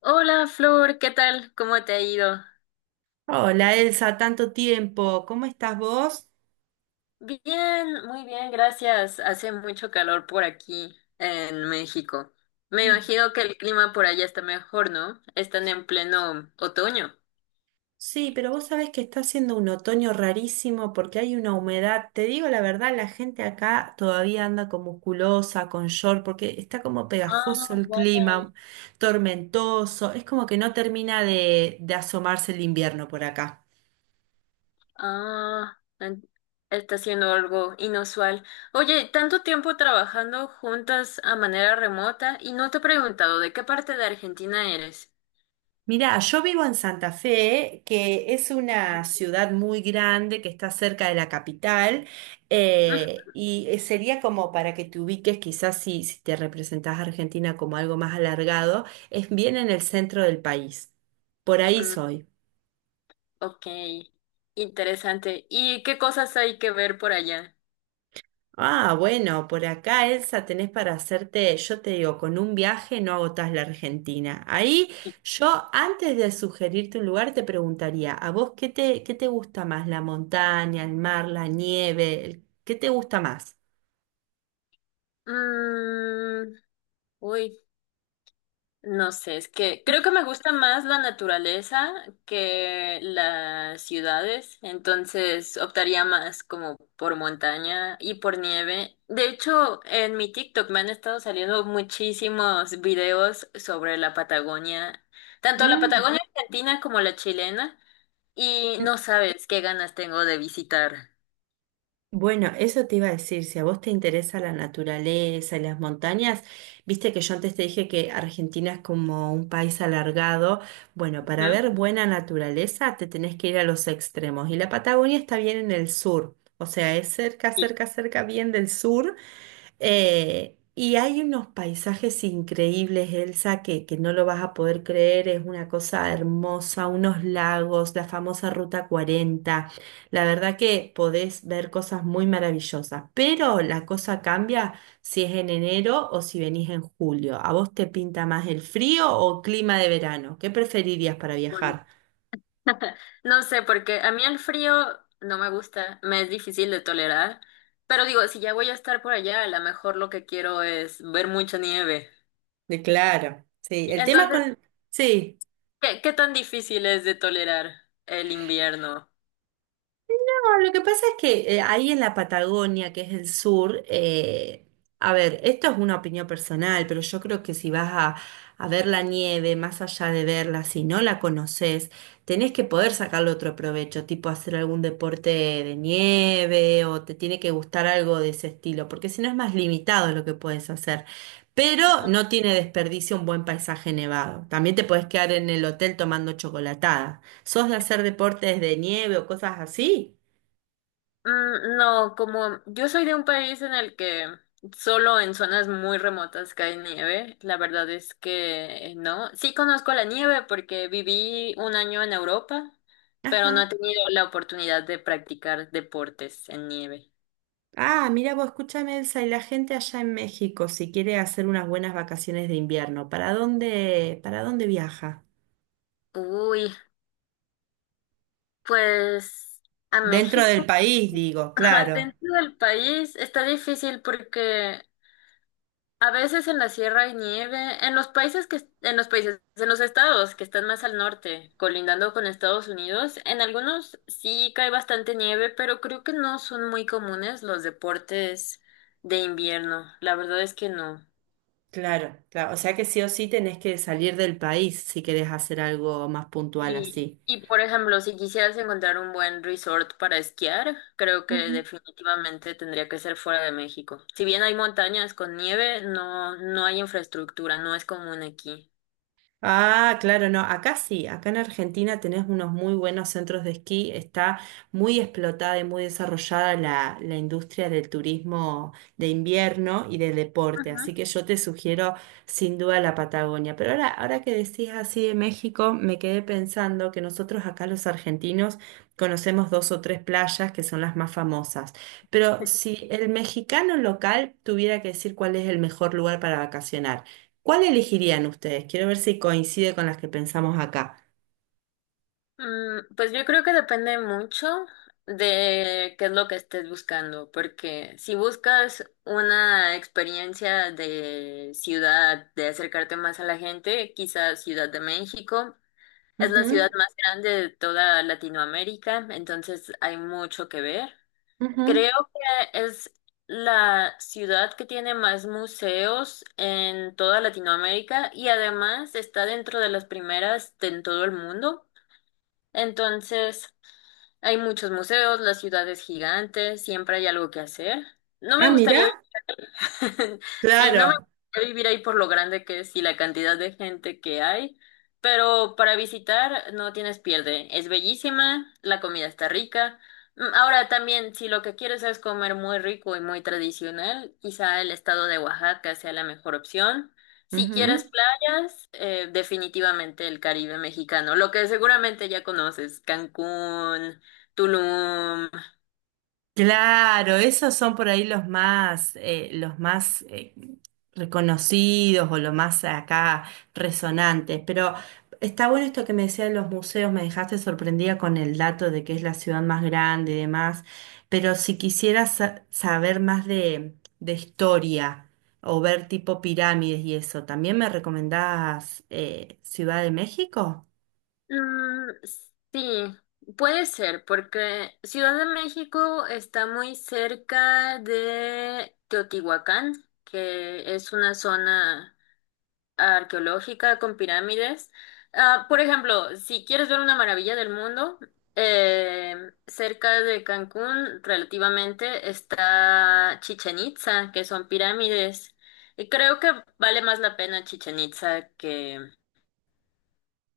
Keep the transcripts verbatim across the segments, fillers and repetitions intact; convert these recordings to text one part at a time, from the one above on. Hola Flor, ¿qué tal? ¿Cómo te ha ido? Hola Elsa, tanto tiempo. ¿Cómo estás vos? Bien, muy bien, gracias. Hace mucho calor por aquí en México. Me Mm. imagino que el clima por allá está mejor, ¿no? Están en pleno otoño. Sí, pero vos sabés que está haciendo un otoño rarísimo porque hay una humedad. Te digo la verdad, la gente acá todavía anda con musculosa, con short, porque está como pegajoso Ah, el vaya. clima, tormentoso. Es como que no termina de, de asomarse el invierno por acá. Ah, en- está siendo algo inusual. Oye, tanto tiempo trabajando juntas a manera remota y no te he preguntado de qué parte de Argentina eres. Mirá, yo vivo en Santa Fe, que es una ciudad muy grande que está cerca de la capital, Mm, eh, y eh, sería como para que te ubiques, quizás si, si te representás a Argentina como algo más alargado, es bien en el centro del país. Por ahí mm, soy. ok, interesante. ¿Y qué cosas hay que ver por allá? Ah, bueno, por acá, Elsa, tenés para hacerte, yo te digo, con un viaje no agotás la Argentina. Ahí yo, antes de sugerirte un lugar, te preguntaría, ¿a vos qué te, qué te gusta más? ¿La montaña, el mar, la nieve? El- ¿Qué te gusta más? Mm, uy, no sé, es que creo que me gusta más la naturaleza que las ciudades, entonces optaría más como por montaña y por nieve. De hecho, en mi TikTok me han estado saliendo muchísimos videos sobre la Patagonia, tanto la Mm. Patagonia argentina como la chilena, y no sabes qué ganas tengo de visitar. Bueno, eso te iba a decir, si a vos te interesa la naturaleza y las montañas, viste que yo antes te dije que Argentina es como un país alargado. Bueno, para Ujú. ver buena naturaleza te tenés que ir a los extremos y la Patagonia está bien en el sur, o sea, es cerca, Sí. cerca, cerca, bien del sur. Eh, y hay unos paisajes increíbles, Elsa, que, que no lo vas a poder creer, es una cosa hermosa, unos lagos, la famosa Ruta Cuarenta. La verdad que podés ver cosas muy maravillosas, pero la cosa cambia si es en enero o si venís en julio. ¿A vos te pinta más el frío o clima de verano? ¿Qué preferirías para Uy. viajar? No sé, porque a mí el frío no me gusta, me es difícil de tolerar, pero digo, si ya voy a estar por allá, a lo mejor lo que quiero es ver mucha nieve. De claro, sí. El tema Entonces, con... Sí. ¿qué, ¿qué tan difícil es de tolerar el invierno? No, lo que pasa es que eh, ahí en la Patagonia, que es el sur, eh, a ver, esto es una opinión personal, pero yo creo que si vas a, a ver la nieve, más allá de verla, si no la conoces, tenés que poder sacarle otro provecho, tipo hacer algún deporte de nieve o te tiene que gustar algo de ese estilo, porque si no es más limitado lo que puedes hacer. Pero no tiene desperdicio un buen paisaje nevado. También te puedes quedar en el hotel tomando chocolatada. ¿Sos de hacer deportes de nieve o cosas así? Mm, no, como yo soy de un país en el que solo en zonas muy remotas cae nieve, la verdad es que eh, no. Sí conozco la nieve porque viví un año en Europa, pero no he Ajá. tenido la oportunidad de practicar deportes en nieve. Ah, mira vos, escúchame, Elsa, y la gente allá en México, si quiere hacer unas buenas vacaciones de invierno, ¿para dónde, para dónde viaja? Uy, pues a Dentro del México. país, digo, Ajá, claro, dentro del país está difícil porque a veces en la sierra hay nieve, en los países que, en los países, en los estados que están más al norte, colindando con Estados Unidos, en algunos sí cae bastante nieve, pero creo que no son muy comunes los deportes de invierno. La verdad es que no. claro, claro. O sea que sí o sí tenés que salir del país si querés hacer algo más puntual Y, así. y por ejemplo, si quisieras encontrar un buen resort para esquiar, creo que definitivamente tendría que ser fuera de México. Si bien hay montañas con nieve, no, no hay infraestructura, no es común aquí. Ah, claro, no, acá sí, acá en Argentina tenés unos muy buenos centros de esquí, está muy explotada y muy desarrollada la, la industria del turismo de invierno y del deporte, Ajá. así que yo te sugiero sin duda la Patagonia. Pero ahora, ahora que decís así de México, me quedé pensando que nosotros acá los argentinos conocemos dos o tres playas que son las más famosas, pero si el mexicano local tuviera que decir cuál es el mejor lugar para vacacionar. ¿Cuál elegirían ustedes? Quiero ver si coincide con las que pensamos acá. Mm, pues yo creo que depende mucho de qué es lo que estés buscando, porque si buscas una experiencia de ciudad, de acercarte más a la gente, quizás Ciudad de México. Es la ciudad Ujú, más grande de toda Latinoamérica, entonces hay mucho que ver. ujú. Creo que es la ciudad que tiene más museos en toda Latinoamérica y además está dentro de las primeras de- en todo el mundo. Entonces hay muchos museos, la ciudad es gigante, siempre hay algo que hacer. No me Ah, gustaría. mira, Sí, no me claro. gustaría vivir ahí por lo grande que es y la cantidad de gente que hay, pero para visitar no tienes pierde. Es bellísima, la comida está rica. Mm, Ahora también, si lo que quieres es comer muy rico y muy tradicional, quizá el estado de Oaxaca sea la mejor opción. Si quieres playas, eh, definitivamente el Caribe mexicano, lo que seguramente ya conoces, Cancún, Tulum. Claro, esos son por ahí los más, eh, los más eh, reconocidos o los más acá resonantes. Pero está bueno esto que me decías de los museos, me dejaste sorprendida con el dato de que es la ciudad más grande y demás. Pero si quisieras sa- saber más de, de historia o ver tipo pirámides y eso, ¿también me recomendás eh, Ciudad de México? Mm, sí, puede ser, porque Ciudad de México está muy cerca de Teotihuacán, que es una zona arqueológica con pirámides. Ah, por ejemplo, si quieres ver una maravilla del mundo, eh, cerca de Cancún, relativamente, está Chichen Itza, que son pirámides. Y creo que vale más la pena Chichen Itza que...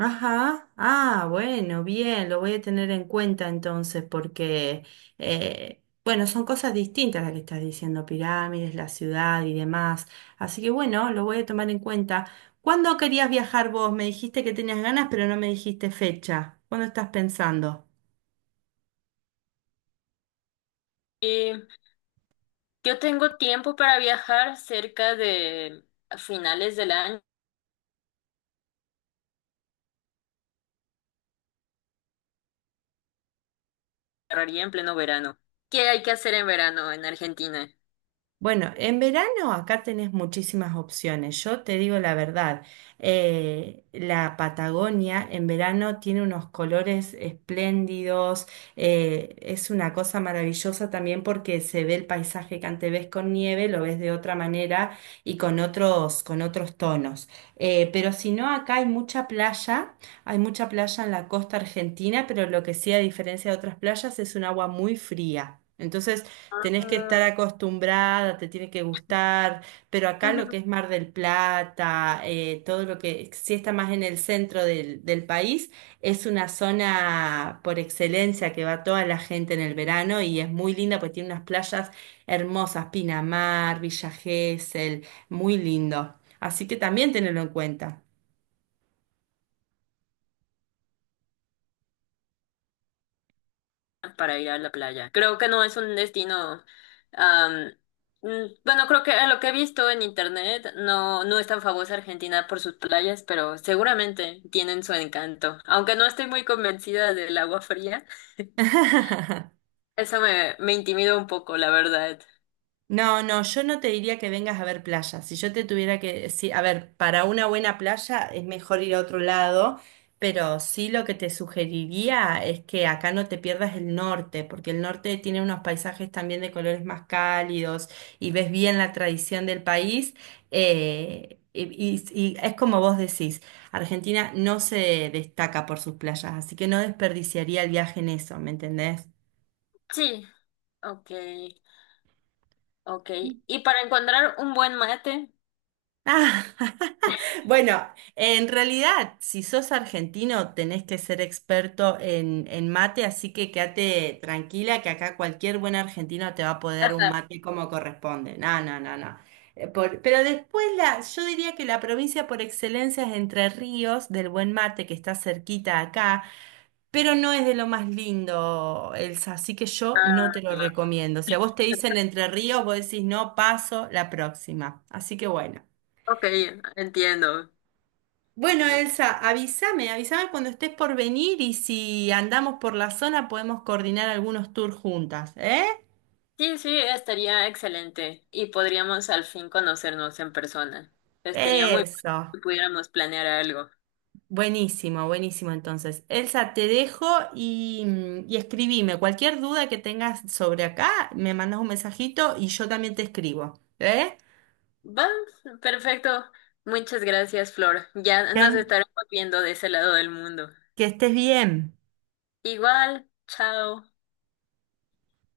Ajá, ah, bueno, bien, lo voy a tener en cuenta entonces porque, eh, bueno, son cosas distintas las que estás diciendo, pirámides, la ciudad y demás. Así que bueno, lo voy a tomar en cuenta. ¿Cuándo querías viajar vos? Me dijiste que tenías ganas, pero no me dijiste fecha. ¿Cuándo estás pensando? Yo tengo tiempo para viajar cerca de a finales del año, agarraría en pleno verano. ¿Qué hay que hacer en verano en Argentina Bueno, en verano acá tenés muchísimas opciones. Yo te digo la verdad, eh, la Patagonia en verano tiene unos colores espléndidos, eh, es una cosa maravillosa también porque se ve el paisaje que antes ves con nieve, lo ves de otra manera y con otros, con otros tonos. Eh, pero si no, acá hay mucha playa, hay mucha playa en la costa argentina, pero lo que sí, a diferencia de otras playas, es un agua muy fría. Entonces, tenés que Ah, estar acostumbrada, te tiene que gustar, pero acá lo que ujú. es Mar del Plata, eh, todo lo que sí está más en el centro del, del país, es una zona por excelencia que va toda la gente en el verano y es muy linda porque tiene unas playas hermosas, Pinamar, Villa Gesell, muy lindo. Así que también tenelo en cuenta. Para ir a la playa? Creo que no es un destino, am, mm, bueno, creo que a lo que he visto en internet, no, no es tan famosa Argentina por sus playas, pero seguramente tienen su encanto. Aunque no estoy muy convencida del agua fría, eso me, me intimida un poco, la verdad. No, no, yo no te diría que vengas a ver playa. Si yo te tuviera que decir, a ver, para una buena playa es mejor ir a otro lado, pero sí lo que te sugeriría es que acá no te pierdas el norte, porque el norte tiene unos paisajes también de colores más cálidos y ves bien la tradición del país. eh, y, y y es como vos decís, Argentina no se destaca por sus playas, así que no desperdiciaría el viaje en eso, ¿me entendés? Sí, ok. Ok. Y para encontrar un buen mate. Bueno, en realidad, si sos argentino, tenés que ser experto en, en mate, así que quédate tranquila que acá cualquier buen argentino te va a poder un Ajá. mate como corresponde. No, no, no, no. Eh, por- pero después la, yo diría que la provincia por excelencia es Entre Ríos, del buen mate que está cerquita acá, pero no es de lo más lindo, Elsa, así que yo no te Ah, lo recomiendo. Si a vos te dicen Entre Ríos, vos decís no, paso la próxima. Así que bueno. ok, entiendo. Bueno, Elsa, avísame, avísame cuando estés por venir y si andamos por la zona podemos coordinar algunos tours juntas, ¿eh? Sí, sí, estaría excelente. Y podríamos al fin conocernos en persona. Estaría muy bueno Eso. si pudiéramos planear algo. Buenísimo, buenísimo. Entonces, Elsa, te dejo y, mm, y escribime. Cualquier duda que tengas sobre acá, me mandas un mensajito y yo también te escribo, ¿eh? Va, perfecto. Muchas gracias, Flor. Ya nos Que, estaremos viendo de ese lado del mundo. que estés bien. Igual, chao.